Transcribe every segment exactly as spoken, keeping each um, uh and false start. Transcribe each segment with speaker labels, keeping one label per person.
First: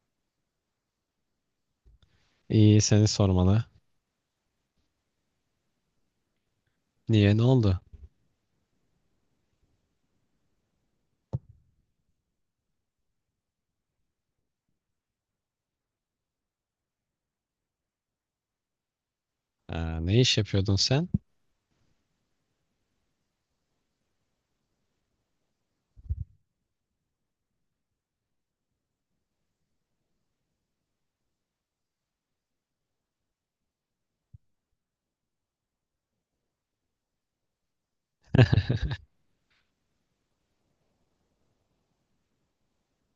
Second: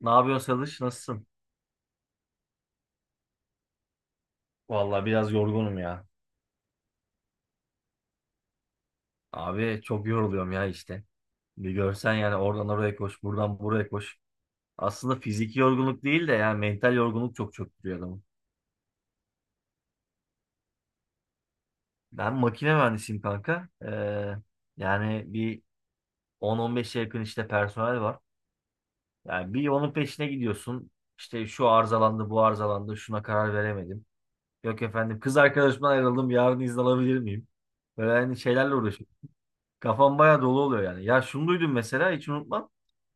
Speaker 1: Ne yapıyorsun Salış? Nasılsın?
Speaker 2: İyi seni sormalı.
Speaker 1: Vallahi biraz yorgunum ya.
Speaker 2: Niye, ne oldu?
Speaker 1: Abi çok yoruluyorum ya işte. Bir görsen yani oradan oraya koş, buradan buraya koş. Aslında fiziki yorgunluk değil de yani mental yorgunluk çok çöktürüyor adamı.
Speaker 2: Ha, ne iş yapıyordun sen?
Speaker 1: Ben makine mühendisiyim kanka. Ee, yani bir on on beşe yakın işte personel var. Yani bir onun peşine gidiyorsun. İşte şu arızalandı, bu arızalandı, şuna karar veremedim. Yok efendim kız arkadaşımdan ayrıldım, yarın izin alabilir miyim? Böyle hani şeylerle uğraşıyorum. Kafam bayağı dolu oluyor yani. Ya şunu duydum mesela hiç unutmam.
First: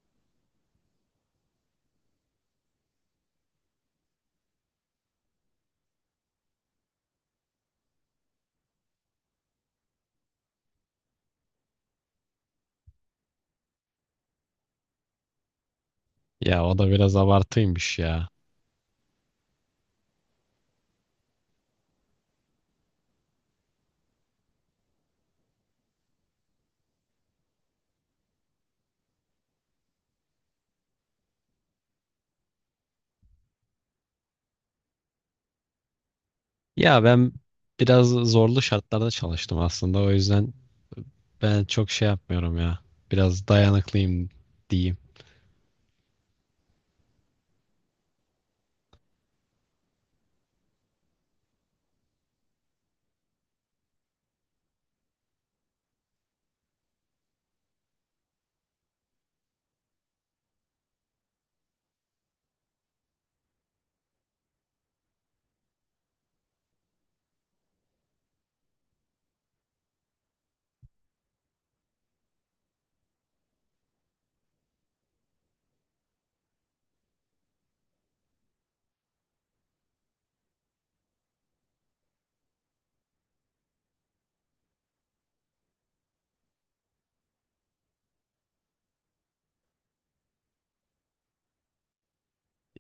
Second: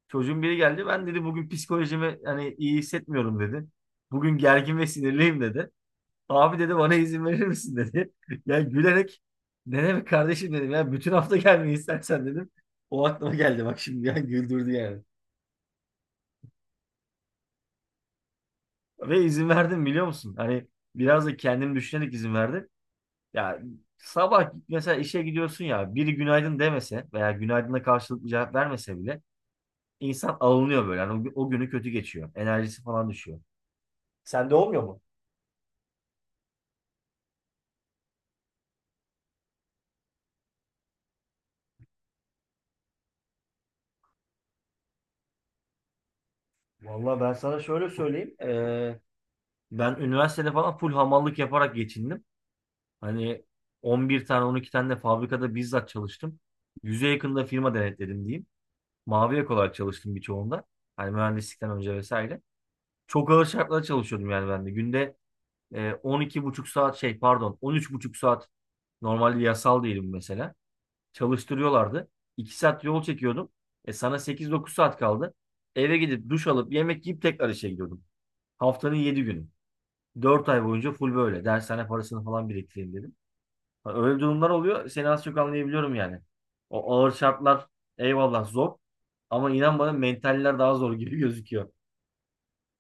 Speaker 1: Çocuğun biri geldi. Ben dedi bugün psikolojimi hani iyi hissetmiyorum dedi. Bugün gergin ve sinirliyim dedi. Abi dedi bana izin verir misin dedi. Ya gülerek ne demek kardeşim dedim ya bütün hafta gelmeyi istersen dedim. O aklıma geldi bak şimdi ya güldürdü yani.
Speaker 2: Ya o da biraz abartıymış ya.
Speaker 1: Ve izin verdim biliyor musun? Hani biraz da kendim düşünerek izin verdim. Ya sabah mesela işe gidiyorsun ya biri günaydın demese veya günaydına karşılıklı cevap vermese bile insan alınıyor böyle. Yani o, o günü kötü geçiyor. Enerjisi falan düşüyor. Sende olmuyor mu?
Speaker 2: Ya ben biraz zorlu şartlarda çalıştım aslında. O yüzden ben çok şey yapmıyorum ya. Biraz dayanıklıyım diyeyim.
Speaker 1: Vallahi ben sana şöyle söyleyeyim. Ee, ben üniversitede falan full hamallık yaparak geçindim. Hani on bir tane on iki tane de fabrikada bizzat çalıştım. Yüze yakında firma denetledim diyeyim. Mavi yakalı olarak çalıştım birçoğunda. Hani mühendislikten önce vesaire. Çok ağır şartlarda çalışıyordum yani ben de. Günde e, on iki buçuk saat şey pardon on üç buçuk saat normalde yasal değilim mesela. Çalıştırıyorlardı. iki saat yol çekiyordum. E sana sekiz dokuz saat kaldı. Eve gidip duş alıp yemek yiyip tekrar işe gidiyordum. Haftanın yedi günü. Dört ay boyunca full böyle. Dershane parasını falan biriktireyim dedim. Ha, öyle durumlar oluyor. Seni az çok anlayabiliyorum yani. O ağır şartlar eyvallah zor. Ama inan bana mentaller daha zor gibi gözüküyor.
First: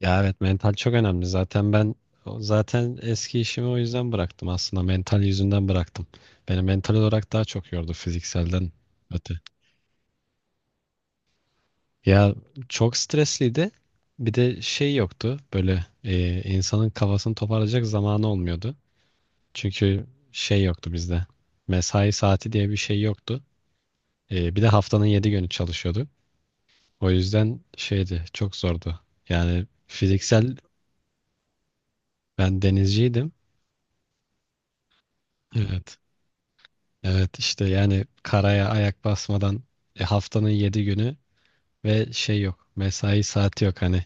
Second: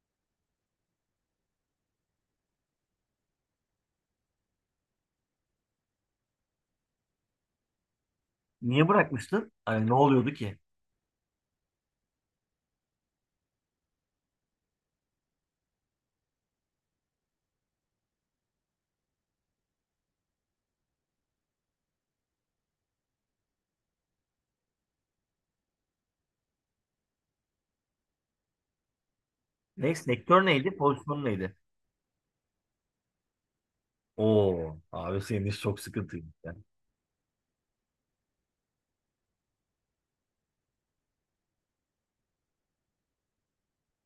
Speaker 2: Ya evet, mental çok önemli. Zaten ben zaten eski işimi o yüzden bıraktım aslında. Mental yüzünden bıraktım. Beni mental olarak daha çok yordu fizikselden
Speaker 1: Niye
Speaker 2: öte.
Speaker 1: bırakmıştın? Hani ne oluyordu ki?
Speaker 2: Ya çok stresliydi. Bir de şey yoktu. Böyle e, insanın kafasını toparlayacak zamanı olmuyordu. Çünkü şey yoktu bizde. Mesai saati diye bir şey yoktu. E, bir de haftanın yedi günü çalışıyorduk. O yüzden şeydi, çok zordu. Yani
Speaker 1: Ne, sektör
Speaker 2: fiziksel
Speaker 1: neydi? Pozisyon neydi?
Speaker 2: ben denizciydim.
Speaker 1: Oo, abi senin iş çok
Speaker 2: Evet.
Speaker 1: sıkıntıymış ya.
Speaker 2: Evet işte, yani karaya ayak basmadan e, haftanın yedi günü ve şey yok. Mesai saati yok hani.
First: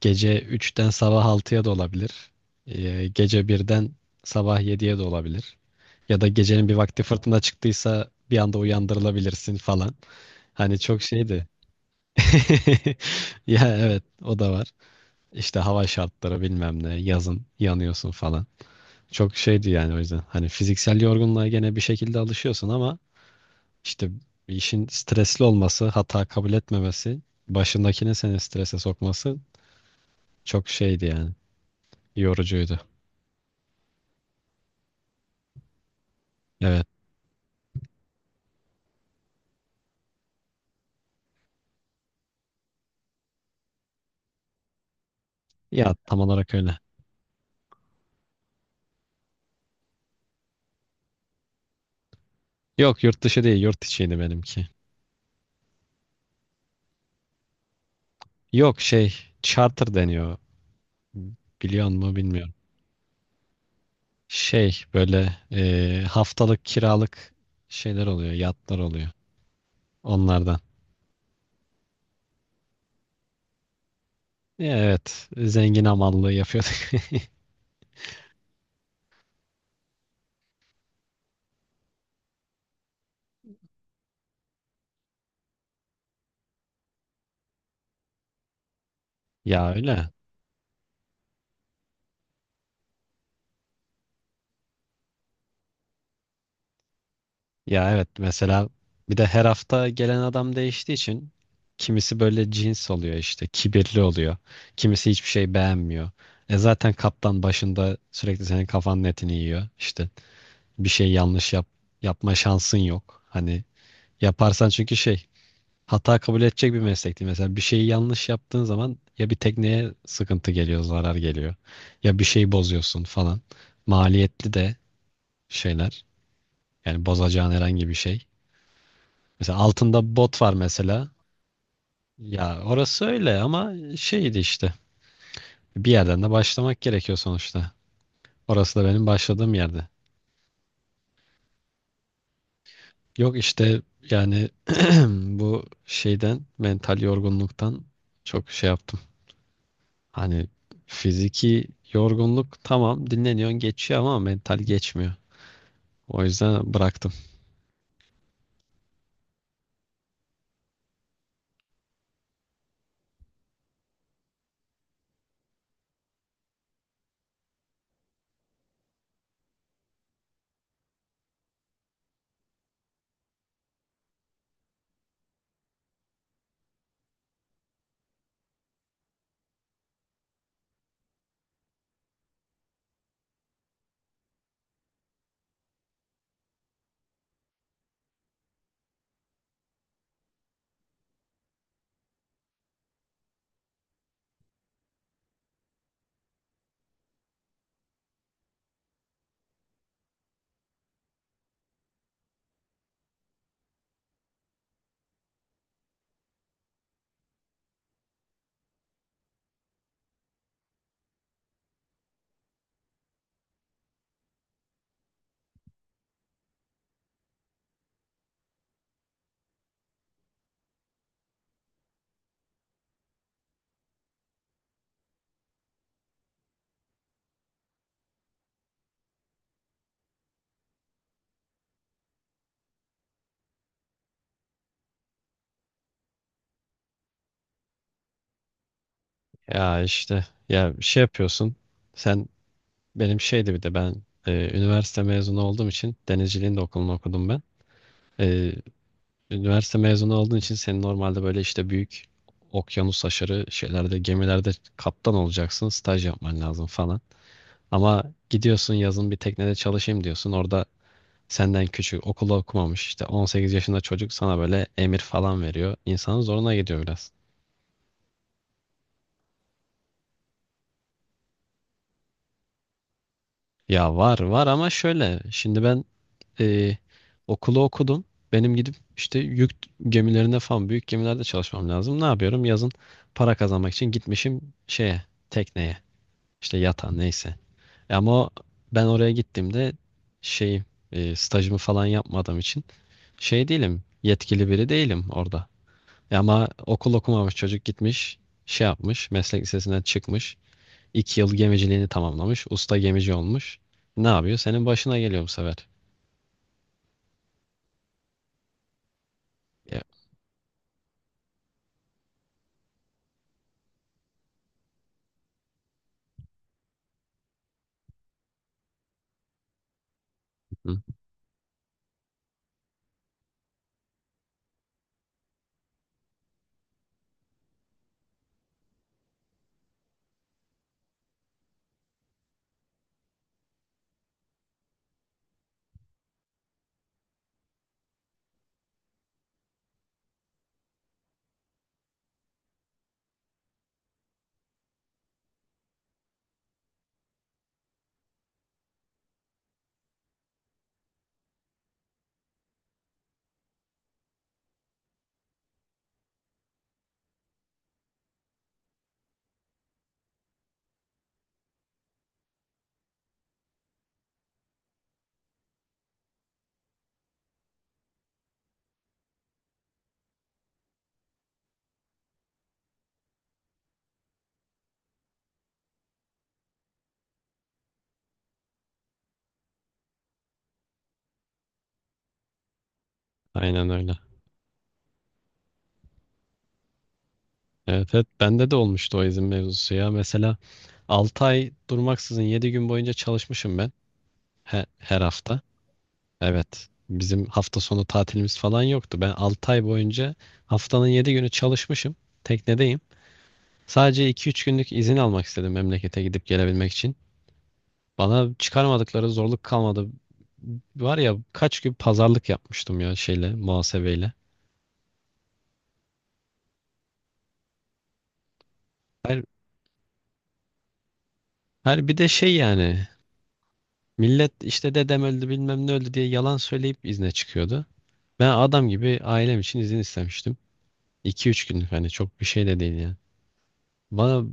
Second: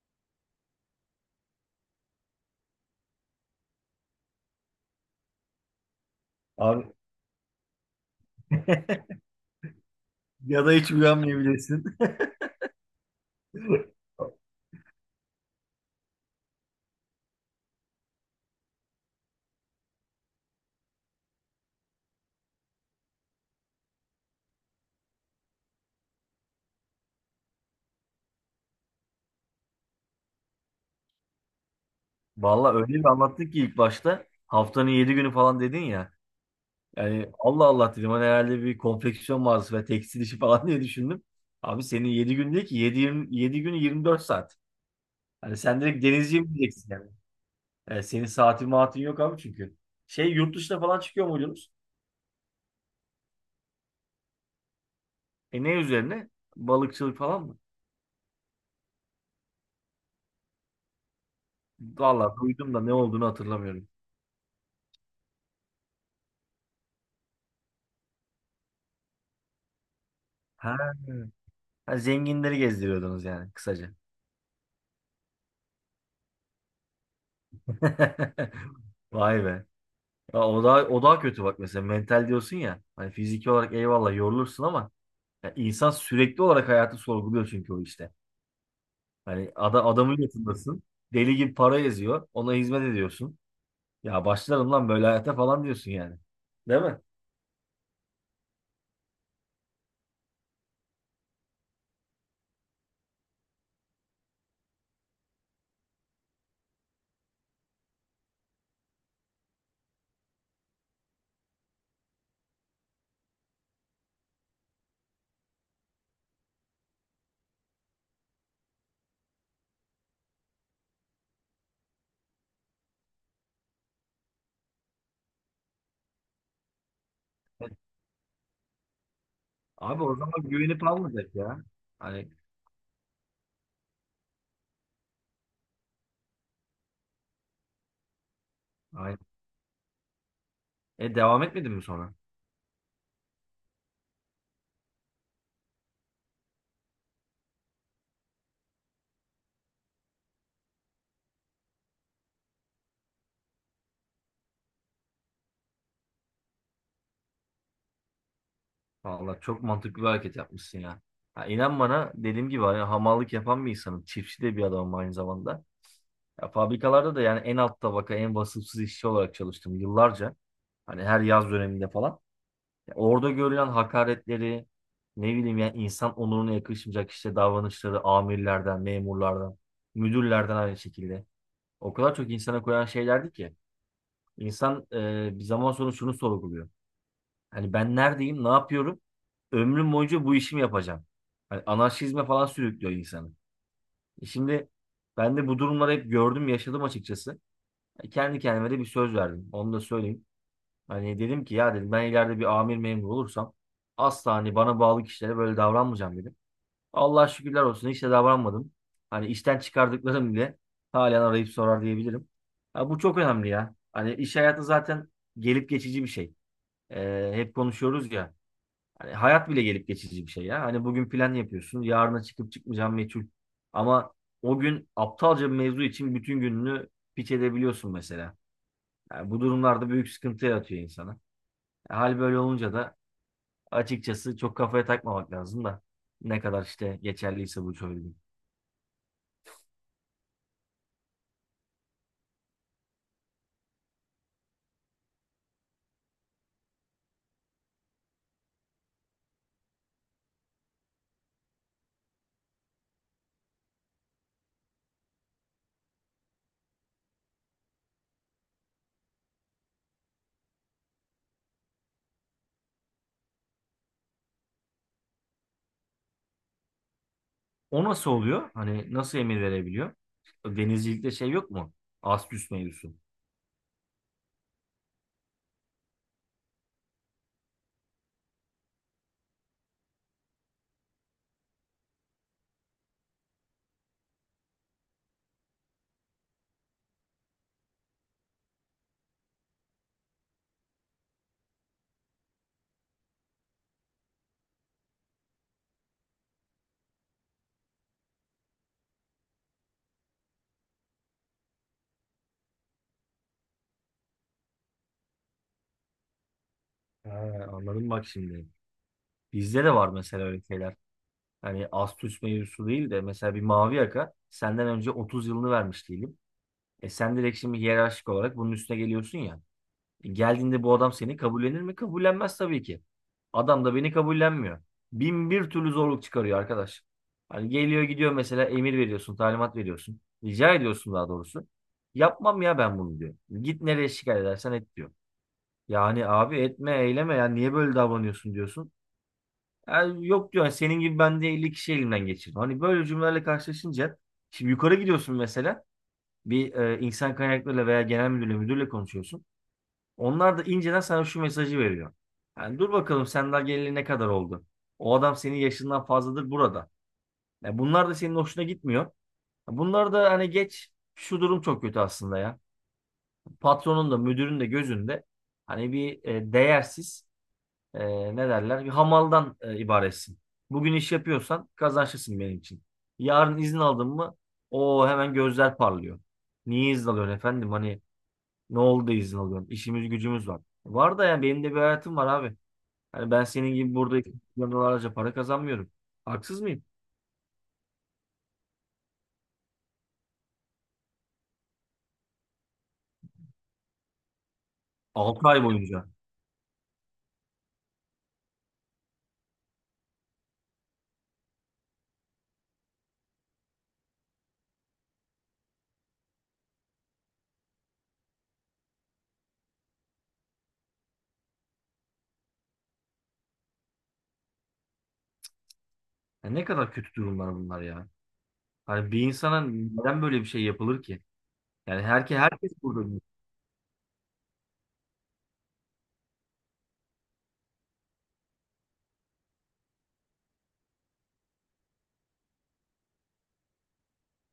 Speaker 2: Gece üçten sabah altıya da olabilir. Ee, gece birden sabah yediye de olabilir. Ya da gecenin bir
Speaker 1: Abi
Speaker 2: vakti fırtına çıktıysa bir anda uyandırılabilirsin falan.
Speaker 1: ya da
Speaker 2: Hani
Speaker 1: hiç
Speaker 2: çok şeydi.
Speaker 1: uyanmayabilirsin.
Speaker 2: Ya evet, o da var. İşte hava şartları bilmem ne, yazın yanıyorsun falan. Çok şeydi yani, o yüzden. Hani fiziksel yorgunluğa gene bir şekilde alışıyorsun ama işte işin stresli olması, hata kabul etmemesi, başındakini seni strese sokması çok şeydi yani.
Speaker 1: Vallahi
Speaker 2: Yorucuydu.
Speaker 1: öyle bir anlattın ki ilk başta. Haftanın yedi günü falan dedin ya.
Speaker 2: Evet.
Speaker 1: Yani Allah Allah dedim hani herhalde bir konfeksiyon mağazası ve tekstil işi falan diye düşündüm. Abi senin yedi gün değil ki yedi 7 gün yirmi dört saat. Hani sen
Speaker 2: Ya
Speaker 1: direkt
Speaker 2: tam
Speaker 1: denizciye mi
Speaker 2: olarak öyle.
Speaker 1: gideceksin yani? Yani senin saatin maatin yok abi çünkü. Şey yurt dışına falan çıkıyor muydunuz?
Speaker 2: Yok, yurt dışı değil, yurt içiydi benimki.
Speaker 1: E ne üzerine? Balıkçılık falan mı?
Speaker 2: Yok şey, charter deniyor. Biliyor mu
Speaker 1: Vallahi
Speaker 2: bilmiyorum.
Speaker 1: duydum da ne olduğunu hatırlamıyorum.
Speaker 2: Şey böyle e, haftalık kiralık şeyler oluyor. Yatlar oluyor. Onlardan.
Speaker 1: Ha, ha, zenginleri gezdiriyordunuz yani kısaca.
Speaker 2: Ya evet, zengin amallığı yapıyorduk.
Speaker 1: Vay be. Ya o daha, o daha kötü bak mesela mental diyorsun ya. Hani fiziki olarak eyvallah yorulursun ama ya insan sürekli olarak hayatı sorguluyor çünkü o işte. Hani
Speaker 2: Ya
Speaker 1: ada,
Speaker 2: öyle.
Speaker 1: adamın yatındasın. Deli gibi para eziyor. Ona hizmet ediyorsun. Ya başlarım lan böyle hayata falan diyorsun yani. Değil mi?
Speaker 2: Ya evet, mesela bir de her hafta gelen adam değiştiği için kimisi böyle cins oluyor işte, kibirli oluyor. Kimisi hiçbir şey beğenmiyor. E zaten kaptan başında sürekli senin kafanın etini yiyor işte. Bir şey yanlış yap yapma şansın yok. Hani yaparsan çünkü şey, hata kabul edecek bir meslek değil. Mesela bir şeyi yanlış yaptığın zaman ya bir tekneye sıkıntı geliyor, zarar geliyor. Ya bir şeyi bozuyorsun falan. Maliyetli de şeyler. Yani bozacağın
Speaker 1: E,
Speaker 2: herhangi bir şey. Mesela
Speaker 1: abi
Speaker 2: altında
Speaker 1: o
Speaker 2: bot
Speaker 1: zaman
Speaker 2: var
Speaker 1: güvenip
Speaker 2: mesela.
Speaker 1: almayacak ya. Hani
Speaker 2: Ya orası öyle ama şeydi işte. Bir yerden de başlamak gerekiyor sonuçta. Orası da benim
Speaker 1: aynen.
Speaker 2: başladığım yerde.
Speaker 1: E devam etmedin mi sonra?
Speaker 2: Yok işte yani bu şeyden, mental yorgunluktan çok şey yaptım. Hani fiziki yorgunluk tamam, dinleniyorsun geçiyor ama mental geçmiyor. O yüzden bıraktım.
Speaker 1: Vallahi çok mantıklı bir hareket yapmışsın ya. Ha, inan bana dediğim gibi hani hamallık yapan bir insanım. Çiftçi de bir adamım aynı zamanda. Ya, fabrikalarda da yani en alt tabaka en vasıfsız işçi olarak çalıştım yıllarca. Hani her yaz döneminde falan. Ya orada görülen hakaretleri ne bileyim yani insan onuruna yakışmayacak işte davranışları amirlerden, memurlardan, müdürlerden aynı şekilde. O kadar çok insana koyan şeylerdi ki insan e, bir zaman sonra şunu sorguluyor. Hani ben neredeyim, ne yapıyorum? Ömrüm boyunca bu işimi yapacağım. Hani anarşizme falan sürüklüyor insanı. E şimdi ben de bu durumları hep gördüm, yaşadım açıkçası. E, Kendi kendime de bir söz verdim. Onu da söyleyeyim. Hani dedim ki ya dedim ben ileride bir amir memur olursam asla hani bana bağlı kişilere böyle davranmayacağım dedim. Allah şükürler olsun hiç de davranmadım. Hani işten çıkardıklarım bile halen arayıp sorar diyebilirim. Ha, bu çok önemli ya. Hani iş hayatı zaten gelip geçici bir şey. Ee, hep konuşuyoruz ya. Hani hayat bile gelip geçici bir şey ya. Hani bugün plan yapıyorsun. Yarına çıkıp çıkmayacağın meçhul. Ama o gün aptalca bir mevzu için bütün gününü piç edebiliyorsun mesela. Yani bu durumlarda büyük sıkıntı yaratıyor insana. Hal böyle olunca da açıkçası çok kafaya takmamak lazım da ne kadar işte geçerliyse bu söylediğim.
Speaker 2: Ya işte, ya şey yapıyorsun. Sen benim şeydi, bir de ben e, üniversite mezunu olduğum için denizciliğin de okulunu okudum ben. E, üniversite mezunu olduğun için senin normalde böyle işte büyük okyanus aşırı şeylerde, gemilerde kaptan olacaksın, staj yapman lazım falan. Ama gidiyorsun yazın, bir teknede çalışayım diyorsun. Orada senden küçük, okulu okumamış işte on sekiz yaşında çocuk sana böyle emir falan veriyor. İnsanın zoruna gidiyor biraz.
Speaker 1: O nasıl oluyor? Hani nasıl emir verebiliyor? Denizcilikte şey yok mu? Astüs mevzusu.
Speaker 2: Ya var var ama şöyle. Şimdi ben e, okulu okudum. Benim gidip işte yük gemilerinde falan, büyük gemilerde çalışmam lazım. Ne yapıyorum? Yazın para kazanmak için gitmişim şeye, tekneye, işte yata, neyse. E ama o- ben oraya gittiğimde şey, e, stajımı falan yapmadığım için şey değilim, yetkili biri değilim orada. E ama okul okumamış çocuk gitmiş, şey yapmış, meslek lisesinden çıkmış, iki yıl gemiciliğini tamamlamış, usta gemici olmuş. Ne yapıyor? Senin başına geliyor bu sefer.
Speaker 1: Ha, anladım bak şimdi. Bizde de
Speaker 2: Ya,
Speaker 1: var mesela öyle şeyler. Hani astüs mevzusu değil de mesela bir mavi yaka senden önce otuz yılını vermiş diyelim. E sen direkt şimdi hiyerarşik olarak bunun üstüne geliyorsun ya. Geldiğinde bu
Speaker 2: hı,
Speaker 1: adam seni kabullenir mi? Kabullenmez tabii ki. Adam da beni kabullenmiyor. Bin bir türlü zorluk çıkarıyor arkadaş. Hani geliyor gidiyor mesela emir veriyorsun, talimat veriyorsun. Rica ediyorsun daha doğrusu. Yapmam ya ben bunu diyor. Git nereye şikayet edersen et diyor. Yani abi etme eyleme ya niye böyle davranıyorsun diyorsun. Yani yok diyor yani senin gibi ben de elli kişi elimden geçirdim. Hani böyle cümlelerle karşılaşınca şimdi yukarı gidiyorsun mesela bir e, insan kaynaklarıyla veya genel müdürle müdürle konuşuyorsun. Onlar da inceden sana şu mesajı veriyor. Yani dur bakalım sen daha geleli ne kadar oldu? O adam senin yaşından fazladır burada. Ya bunlar da senin hoşuna gitmiyor. Ya bunlar da hani geç şu durum çok kötü aslında ya. Patronun da müdürün de gözünde hani bir e, değersiz e, ne derler bir hamaldan e, ibaretsin. Bugün iş yapıyorsan kazançlısın benim için. Yarın izin aldın mı o hemen gözler parlıyor. Niye izin alıyorsun efendim? Hani ne oldu da izin alıyorum? İşimiz gücümüz var. Var da yani benim de bir hayatım var abi. Hani ben senin
Speaker 2: aynen
Speaker 1: gibi
Speaker 2: öyle.
Speaker 1: burada milyonlarca para kazanmıyorum. Haksız mıyım?
Speaker 2: Evet, evet, bende de olmuştu o izin mevzusu ya. Mesela altı ay durmaksızın yedi gün boyunca çalışmışım ben he- her
Speaker 1: altı
Speaker 2: hafta.
Speaker 1: ay boyunca.
Speaker 2: Evet. Bizim hafta sonu tatilimiz falan yoktu. Ben altı ay boyunca haftanın yedi günü çalışmışım. Teknedeyim. Sadece iki üç günlük izin almak istedim memlekete gidip gelebilmek için. Bana çıkarmadıkları zorluk kalmadı. Var ya, kaç gün pazarlık yapmıştım ya şeyle, muhasebeyle.
Speaker 1: Ya ne kadar kötü durumlar bunlar ya. Hani bir
Speaker 2: Her,
Speaker 1: insana neden böyle bir şey yapılır ki? Yani
Speaker 2: her bir de
Speaker 1: herke
Speaker 2: şey
Speaker 1: herkes
Speaker 2: yani,
Speaker 1: burada.
Speaker 2: millet işte dedem öldü bilmem ne öldü diye yalan söyleyip izne çıkıyordu. Ben adam gibi ailem için izin istemiştim. İki üç günlük, hani çok bir şey de değil yani. Bana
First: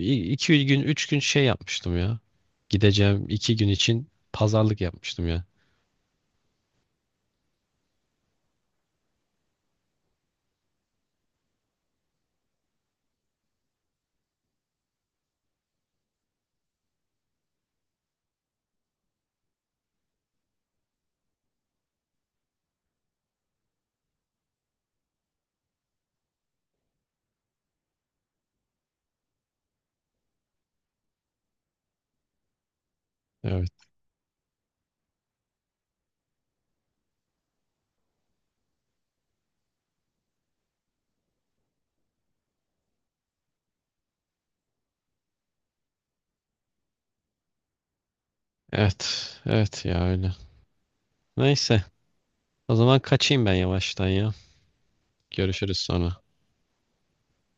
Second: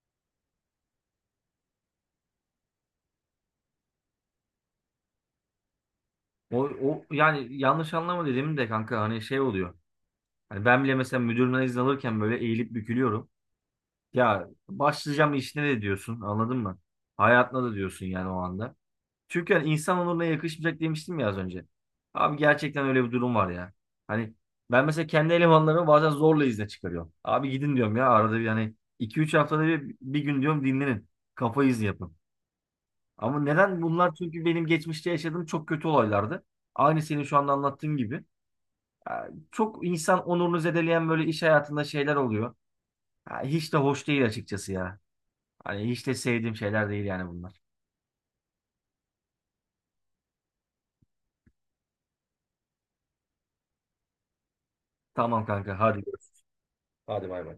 Speaker 2: iki gün üç gün şey yapmıştım ya. Gideceğim iki gün için pazarlık yapmıştım ya.
Speaker 1: O, o yani yanlış anlama dedim de kanka hani şey oluyor. Hani ben bile mesela müdürümden izin alırken böyle eğilip bükülüyorum. Ya başlayacağım işine de diyorsun anladın mı? Hayatına da diyorsun yani o anda. Çünkü hani insan onuruna yakışmayacak demiştim ya az önce. Abi gerçekten öyle bir durum var ya. Hani ben mesela kendi elemanlarımı bazen zorla izne çıkarıyorum. Abi gidin diyorum ya arada bir hani iki üç haftada bir, bir gün diyorum dinlenin. Kafa izni yapın. Ama
Speaker 2: Evet.
Speaker 1: neden bunlar? Çünkü benim geçmişte yaşadığım çok kötü olaylardı. Aynı senin şu anda anlattığın gibi. Ya, çok insan onurunu zedeleyen böyle iş hayatında şeyler oluyor. Ya, hiç de hoş değil açıkçası ya. Hani hiç de sevdiğim şeyler değil yani bunlar.
Speaker 2: Evet. Evet ya, öyle. Neyse. O zaman kaçayım ben yavaştan ya.
Speaker 1: Tamam
Speaker 2: Görüşürüz
Speaker 1: kanka hadi,
Speaker 2: sonra.
Speaker 1: görüşürüz. Hadi bay bay.